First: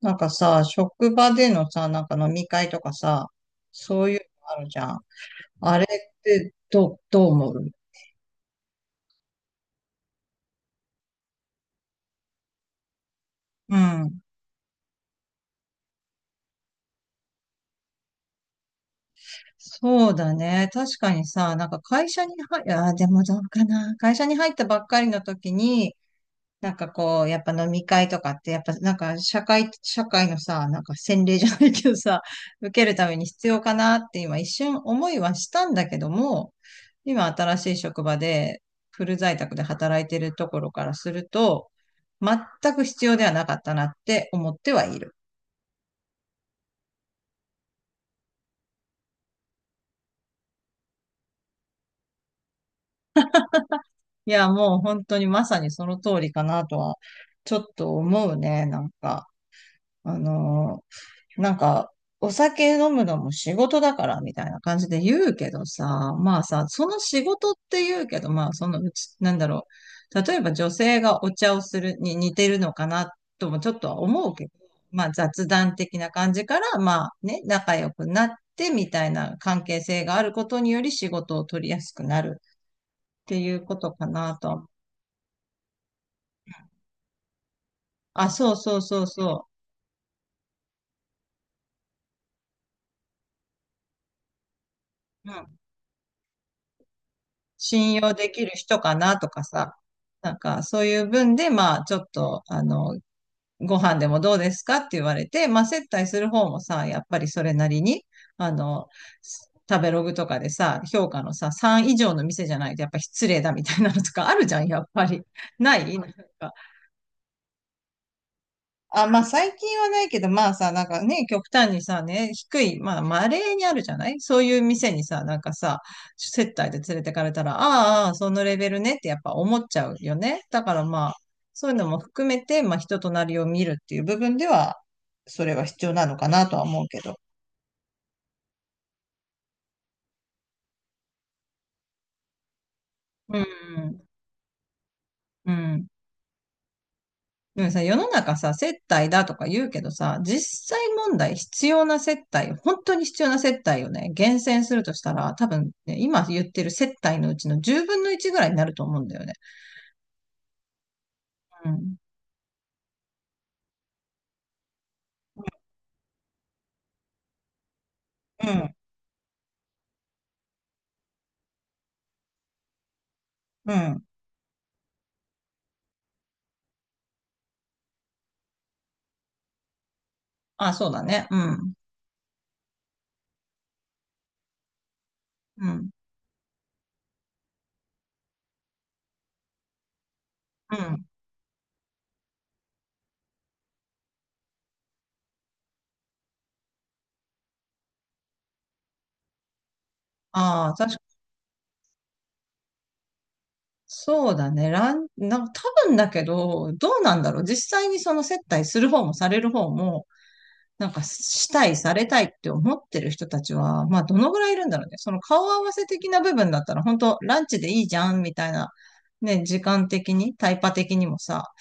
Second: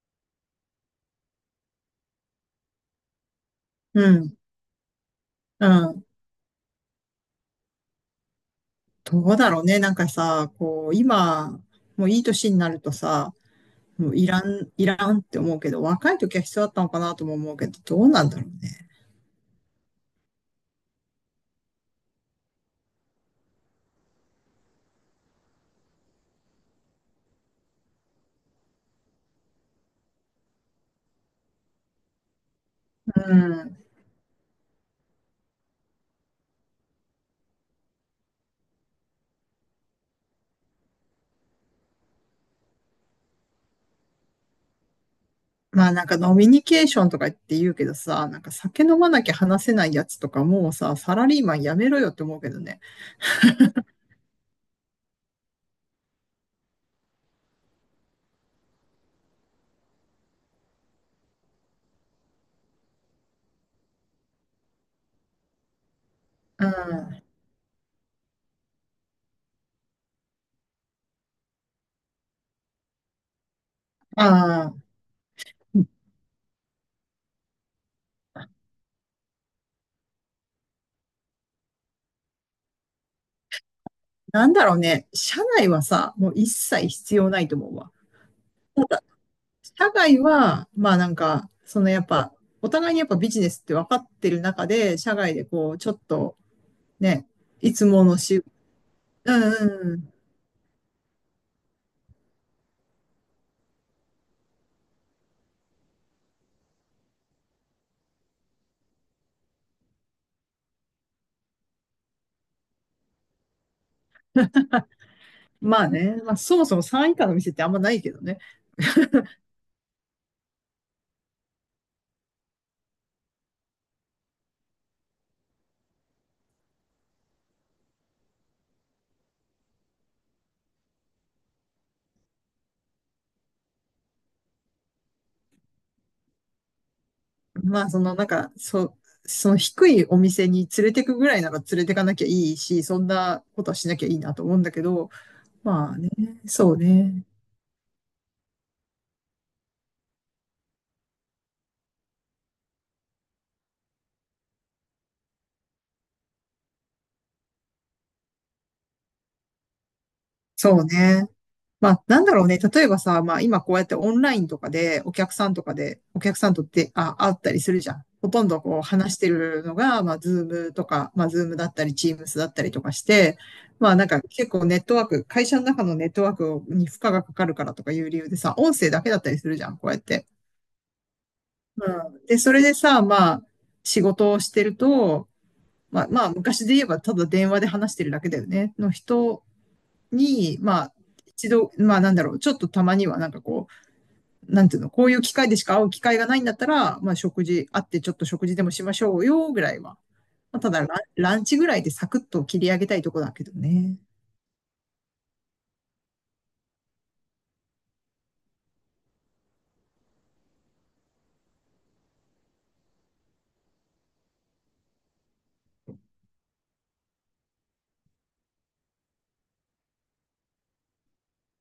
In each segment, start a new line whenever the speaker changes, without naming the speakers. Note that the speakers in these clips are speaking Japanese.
なんかさ、職場でのさ、飲み会とかさ、そ
う
ういう
ん、
のあるじゃん。
う
あれっ
ん。
てどう思う？
どうだろうね。なんかさ、こう、今、もういい年になるとさ、
う
もう
ん。
いらん、いらんって思うけど、若い時は必要だったのかなとも思うけど、どうなんだろうね。
そうだね。確かにさ、会社に入、あー、でもどうかな。会社に入ったばっかりの時に、やっぱ飲み会とかって、やっぱ社会のさ、なんか洗礼じゃないけどさ、受けるために
う
必要か
ん。
なって今一瞬思いはしたんだけども、今新しい職場でフル在宅で働いてるところからすると、全く必要ではなかったなって思ってはいる。
まあなんか飲みニケーションとか言って言うけどさ、なんか酒飲まなきゃ話せないやつとかもうさ、サラリーマンやめろよって思うけどね。
いや、もう本当にまさにその通りかなとは、ちょっと思うね、なんか。あのーなんか、お酒飲むのも仕事だからみたいな感じで言うけどさ、まあ
う
さ、
ん。
その
あ
仕事って言うけど、まあそのうち、なんだろう。例えば女性がお茶をするに似てるのかなともちょっとは思うけど、
あ、
まあ雑談的な感じから、まあね、仲良くなってみたいな関係性があることにより仕事を取りやすくなるっていうことかな
なんだ
と。
ろうね。社内はさ、もう一切必要ないと思うわ。
あ、そうそうそうそ
社外は、まあなんか、そのやっぱ、お互いにやっぱビジネスって分かってる中で、社外で
う。
こう、ちょっとね、いつ
信
も
用
の
でき
し、
る人かなと
うん
かさ、
うん。
なんかそういう分で、まあちょっと、ご飯でもどうですかって言われて、まあ接待する方もさ、やっぱりそれなりに、あの、食べログとかでさ、評価のさ、3以上の店じゃないとやっぱ失礼だみたいなのとかあるじゃん、やっぱり。な
ま
い
あ
なん
ね、まあ
か、
そもそも3以下の店ってあんまないけどね。
あ、まあ最近はないけど、まあさ、なんかね、極端にさ、ね、低い、まあ稀にあるじゃないそういう店にさ、なんかさ、接待で連れてかれたら、ああ、ああそのレベルねってやっぱ思っちゃうよね。だからまあ、そういうのも含めて、まあ人となりを見るっていう部分では、それは必要なのかなとは思うけど。
まあそのなんか、その低いお店に連れてくぐらいなら連れてかなきゃいいし、そん
う
なことはしなき
ん、
ゃいいなと思うんだけど、
うん。
まあね、そうね。
でもさ、世の中さ、接待だとか言うけどさ、実際問題必要な接待、本当に必要な接待をね、厳選するとしたら、多分ね、今言ってる接待のうちの10分の1ぐらいになると思うんだよね。
そうね。
う
ま
ん。
あ、なんだろうね。例えばさ、まあ今こうやってオンラインとかでお客さんとかで、お客さんとって、あ、会ったりするじゃん。ほと
う
んど
ん。
こう話してるのが、まあズームとか、まあズームだったり、チームスだったりとかして、
う
まあ
ん。
なんか結構ネットワーク、会社の中のネットワークに負荷がかかるからとかいう理由でさ、音声だけだったりするじゃん、こうやって。
あ、そうだね。うん。
うん。で、それでさ、まあ仕事をしてると、
うん。
まあまあ昔で言えばただ電話で話してるだけだよね。の人に、
う
まあ
ん。
一度、まあなんだろう、ちょっとたまにはなんかこう、なんていうの、こういう機会でしか会う機会がないんだったら、まあ食事、会ってちょっと食事でもしましょうよ、ぐらいは。まあ、
あ
た
あ、
だラン、
確か
ランチぐらいでサクッと切り上げたいとこだけどね。
そうだね。ラン、なんか多分だけど、どうなんだろう。実際にその接待する方もされる方も、なんかしたい、されたいって思ってる人たちは、まあどのぐらいいるんだろうね。その顔合わせ的な部分だったら、本当ランチでいいじゃん、みたいな、ね、時間的に、タイパ的にもさ、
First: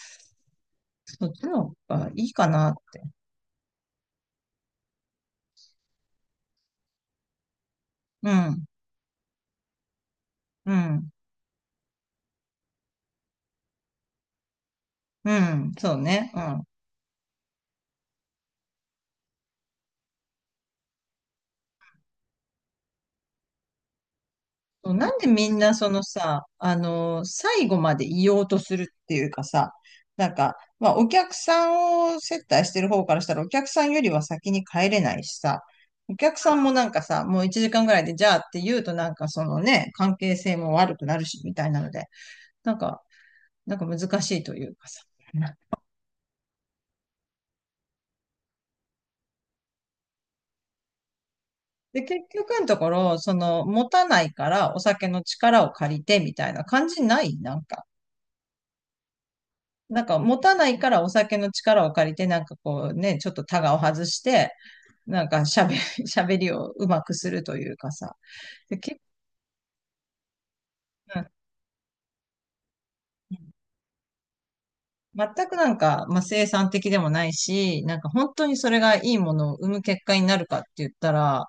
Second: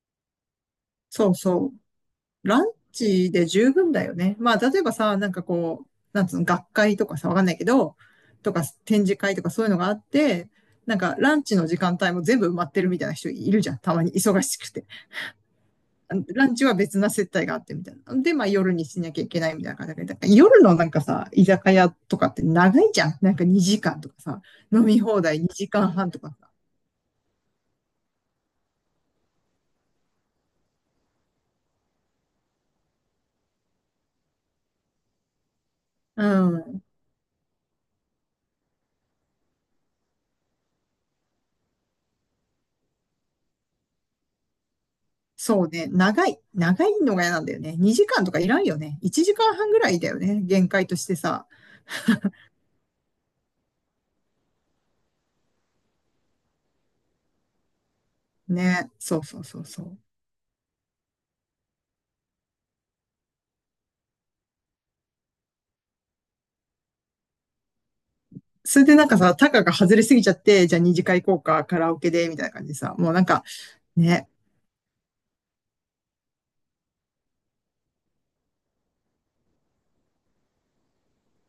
そ
そ
っ
う
ちの
そ
方がいいか
う。ラン
な。
チで十分だよね。まあ、例えばさ、なんかこう、なんつうの、学会とかさ、わかんないけど、
う
とか
ん、
展示会とかそういうのがあって、
う
なん
ん、
かランチの時間帯も全部埋まってるみたいな人いるじゃん。たまに忙しくて。
うん、そうね、う
ラン
ん。
チは別な接待があってみたいな。で、まあ夜にしなきゃいけないみたいな感じで、だから夜のなんかさ、居酒屋とかって長いじゃん。なんか2時間とかさ、飲
そう
み
なん
放
で
題
みん
2
な
時
その
間半とか
さ、
さ。
最後まで言おうとするっていうかさ、まあ、お客さんを接待してる方からしたら、お客さんよりは先に帰れないしさ、お
う
客さんも
ん。
なんかさ、もう1時間ぐらいで、じゃあって言うとなんかそのね、関係性も悪くなるし、みたいなので、なんか、なんか難しいというかさ。
そうね。長い。長いのが嫌なんだよね。2時間とかいらんよね。1時間半ぐらいだよね。限界としてさ。
で、結局のところ、その、持たないからお酒の力を借りて、みたいな感じないなんか。
ね。そうそうそうそう。
なんか持たないからお酒の力を借りて、なんかこうね、ちょっとタガを外して、なんか喋、喋りをうまくするというかさ。で
それで
結
なんかさ、タカが外れすぎちゃって、じゃあ
う
2次会
ん、
行こうか、カラオケで、みたいな感じでさ、もうなんか、ね、
全くなんか、まあ、生産的でもないし、なんか本当にそれがいいものを生む結果になるかって言ったら、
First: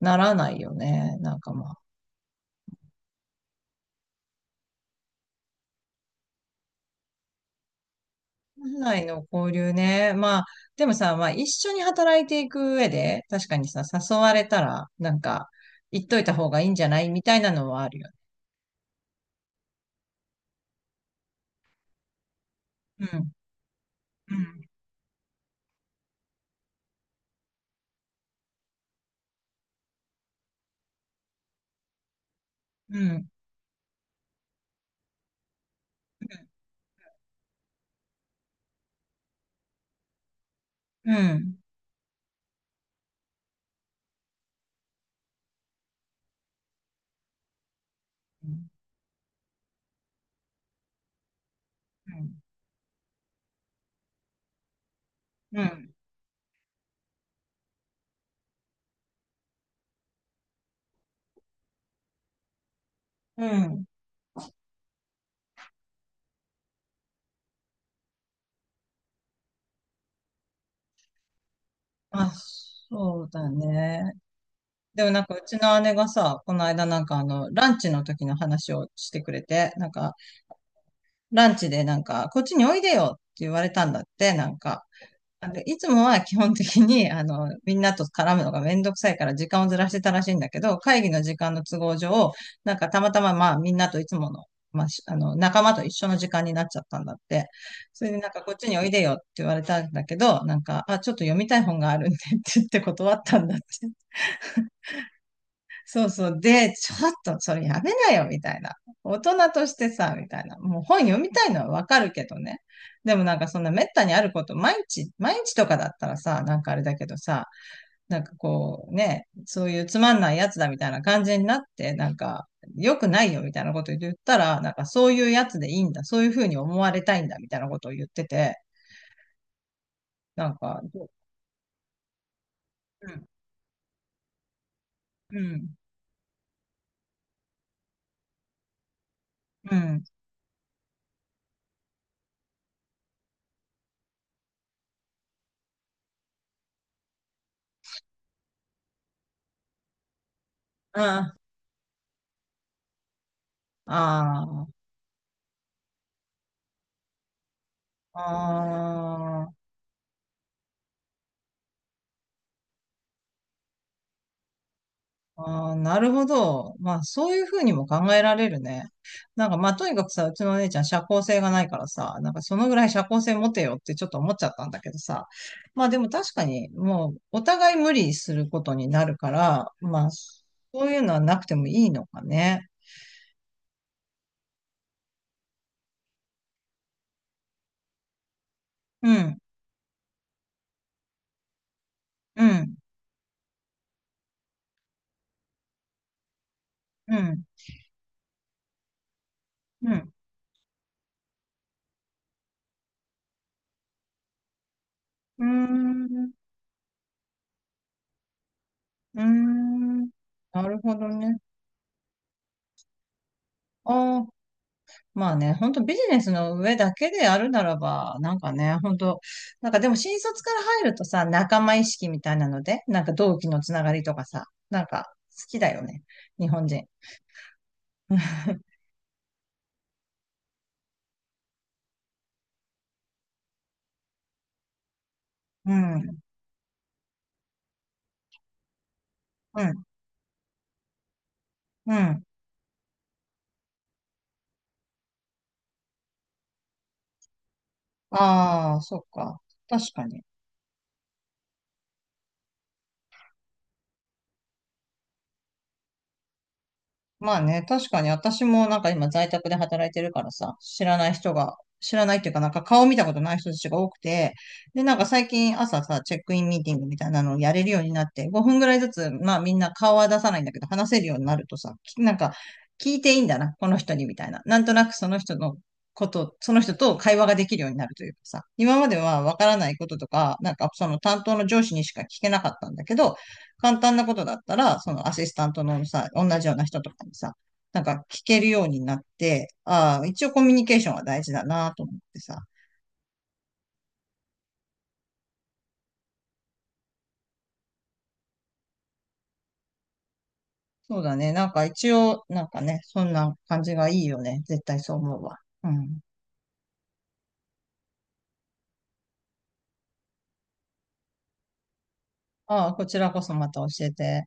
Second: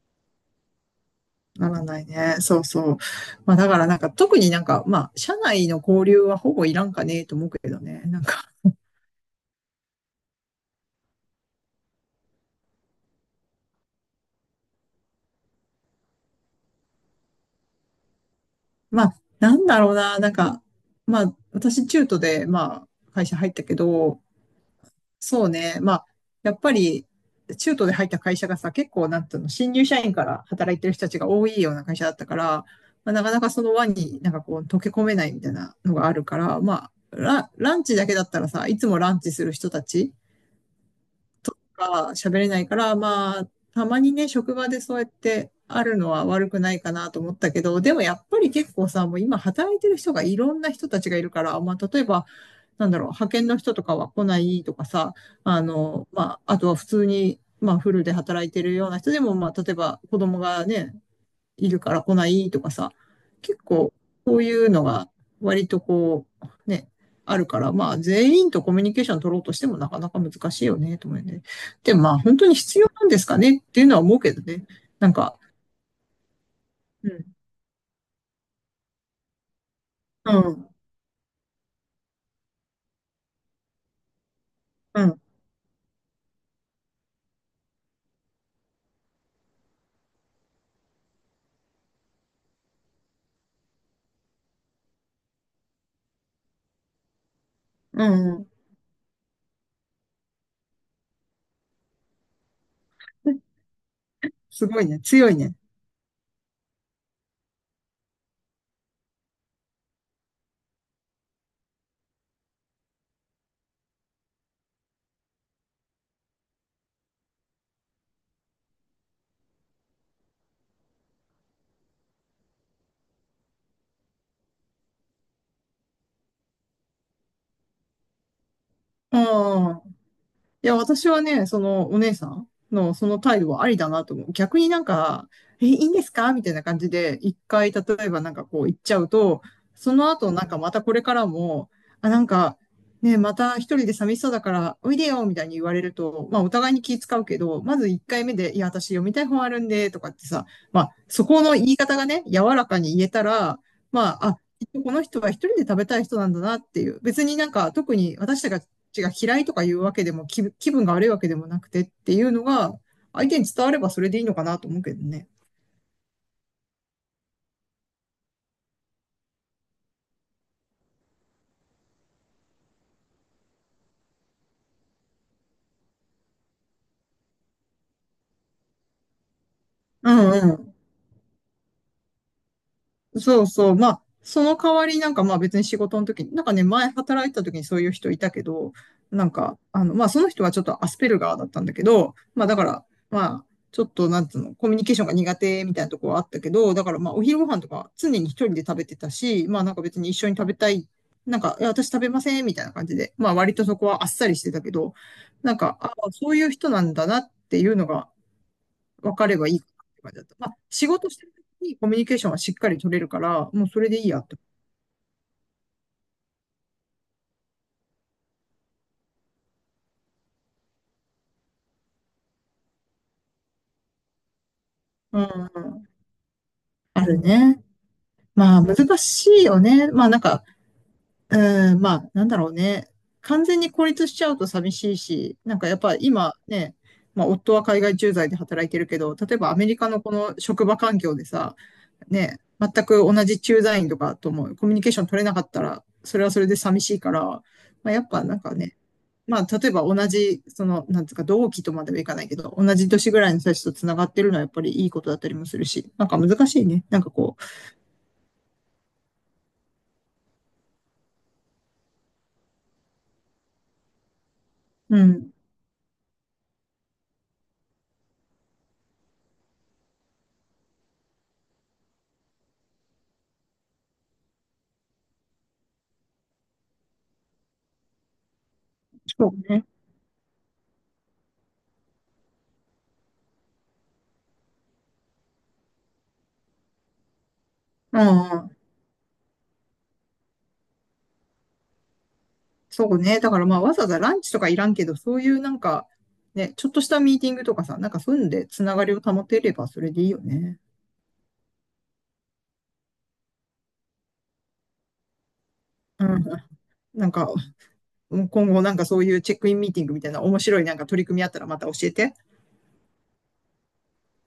ならないよね。なんか
な
まあ、
らないね。そうそう。まあだからなんか特になんかまあ社内の交流はほぼいらんかねえと思うけどね。なんか
本来の交流ね。まあ、でもさ、まあ一緒に働いていく上で、確かにさ、誘われたら、なんか、言っといた方がいいんじゃないみたいなのはあるよね。
まあなんだろうな。なんかまあ私中途でま
う
あ会
ん。
社入ったけど、
うん。
そうね。まあやっぱり中途で入った会社がさ結構なんていうの新入社員から働いてる人たちが多いような会社だったから、
う
まあ、な
ん。
かなかその輪になんかこう溶け込めないみたいなのがあるから、まあランチだけだったらさ、いつもランチする人たち
うん。
か喋れないから、まあ、たまにね、職場でそうやってあるのは悪くないかなと思ったけど、でもやっぱり結
う
構さ、もう今働いてる人がいろんな人たちがいるから、まあ、例えば、
ん。
なんだろう、派遣の人とかは来ないとかさ、あ
うん。
の、まあ、あとは普通に、まあ、フルで働いてるような人でも、まあ、例えば子供がね、いるから来ないとかさ、
う
結
ん。
構こういうのが割とこう、ね、あるから、まあ全員とコミュニケーション取ろうとしてもなかなか難しいよね、と思うよね。でもまあ
あ、
本当に必要なんで
そ
す
う
か
だ
ねっていうのは
ね。
思うけどね。
で
な
も
ん
なんか
か、
うちの姉がさ、この間なん
う
かあ
ん、
の、ランチの時の話をしてくれて、
うん、
ランチでなんか、こっちにおいでよって言われたんだって、なんか。
う
あの、いつもは基本的に、あの、みんなと絡むのがめんどくさいから時間をずらしてたらしいんだけど、会議の時間の都合上、なんかたまたままあみんなといつもの、まあ、しあの、仲間と一緒の時間になっちゃったんだって。
ん、
それでなん
う
か
ん、
こっちにおいでよって言われたんだけど、なんか、あ、ちょっと読みたい本があるんでって言って断ったんだって。
すごいね、強いね。
そうそう。で、ちょっとそれやめなよ、みたいな。大人としてさ、みたいな。もう本読みたいのはわかるけどね。でもなんかそんな滅多にあること、毎日、毎日とかだったらさ、なんかあれだけどさ、なんかこうね、そういうつまんないやつだみたいな感じになって、なんか良くないよみたいなこと言ったら、なんかそういうやつでいいんだ、そういうふうに思われたいんだみたいなことを言ってて、
うん。
なん
いや、
か、
私はね、そのお姉さんのそ
う
の
ん、
態度はありだなと思う。逆になんか、
う
え、い
ん、
いんですかみたいな感じで、一回、例えばなんかこう言っちゃうと、
う
そ
ん、
の後なんかまたこれからも、あ、なんか、ね、また一人で寂しそうだから、おいでよみたいに言われると、まあお互いに気使うけど、まず一回目で、いや、私読みたい本あるんで、とかってさ、まあそ
あ
この言い方がね、柔らかに言えたら、まあ、あ、き
あ、
っとこの人は一人で食べたい人なんだなっていう。別になんか特に
あ
私たちがちが嫌い
あ、
とかいうわけでも、気分が悪いわけでもなくてっていうのが、相手に伝わればそれでいいのかなと思うけどね。
ああ、なるほど。まあ、そういうふうにも考えられるね。なんか、まあ、とにかくさ、うちのお姉ちゃん社交性がないからさ、なんかそのぐらい社交性持てよってちょっと思っちゃったんだけどさ。まあ、でも確かに、もう、お互い無理することになるから、まあ、
うん
そ
うん。
ういうのはなくてもいいのかね。
そうそう。まあ、その代わりなんかまあ別に仕事の時に、なんかね、前働いた時にそういう人いたけど、
う
なん
ん、
か、あの、まあその人はちょっとアスペルガーだったんだけど、
う
まあだか
ん、
ら、まあ、ちょっとなんつうの、コミュニケーションが苦手みたいなとこはあったけど、だからま
う
あお昼
ん、
ご飯とか常に一人で食べてたし、まあなんか
う
別に
ん。
一緒に食べたい、なんか、いや私食べませんみたいな感じで、まあ割とそこはあっさりしてたけど、
うー
なんか、ああ、
ん、
そういう人なんだなっていうのが、分
うー
かればいいかなって
ん。
感じだった。まあ、
なる
仕
ほど
事してる
ね。
時にコミュニケーションはしっかり取れるから、もうそれでいいや
ああ、
って。
まあね、本当ビジネスの上だけであるならば、なんかね、本当なんかでも新卒から入るとさ、仲間意識みたいなので、なんか同期のつながりとかさ、なんか
う
好
ん
き
う
だよ
ん。
ね、日本人。
あるね。まあ、難しいよね。まあ、なんか、うん、まあ、なんだろうね。完全に孤立しちゃうと寂しいし、なんか
う
やっ
ん、
ぱ
うん、
今ね、まあ、夫は海外駐在で働いてるけど、例えばアメリカのこの職場環境でさ、
うん。
ね、全く同じ駐在員とかともコミュニケーション取れなかったら、それはそれで寂しいから、まあ、やっぱなんかね、
ああ、そっか。
まあ、例えば
確
同
かに。
じ、その、なんつうか、同期とまではいかないけど、同じ年ぐらいの人たちと繋がってるのはやっぱりいいことだったりもするし、なんか難しいね。なんか
ま
こ
あね、確かに私もなんか今在宅で働いてるからさ、知らない人が、知らないっていうかなんか顔見たことない人たちが多くて、で、な
う、
ん
う
か最
ん、
近朝さ、チェックインミーティングみたいなのをやれるようになって、5分ぐらいずつ、まあみんな顔は出さないんだけど、話せるようになるとさ、き、なんか聞いていいんだな、この人にみたいな。なんとなくその人のこと、その人と会話ができるようになるというかさ、今までは
そ
わか
う
ら
ね。
ないこととか、なんかその担当の上司にしか聞けなかったんだけど、簡単なことだったら、そのアシスタントのさ、同じような人とかにさ、なん
う
か聞ける
ん、
ようになって、ああ、一応コミュニケーションは大事だなと思ってさ。
そうね。だからまあ、わざわざランチとかいらんけど、そういうなんか、ね、ちょっとしたミーティングとかさ、なんかそういうので繋がりを保てればそれでいいよね。
そうだね。なんか一応、なんかね、そんな感じがいいよね。絶対そう思うわ。うん。
うん、なんか、うん今後なんかそういうチェックインミーティングみたいな面白いなんか取り組みあったらまた教えて。
ああ、こちらこそまた教えて。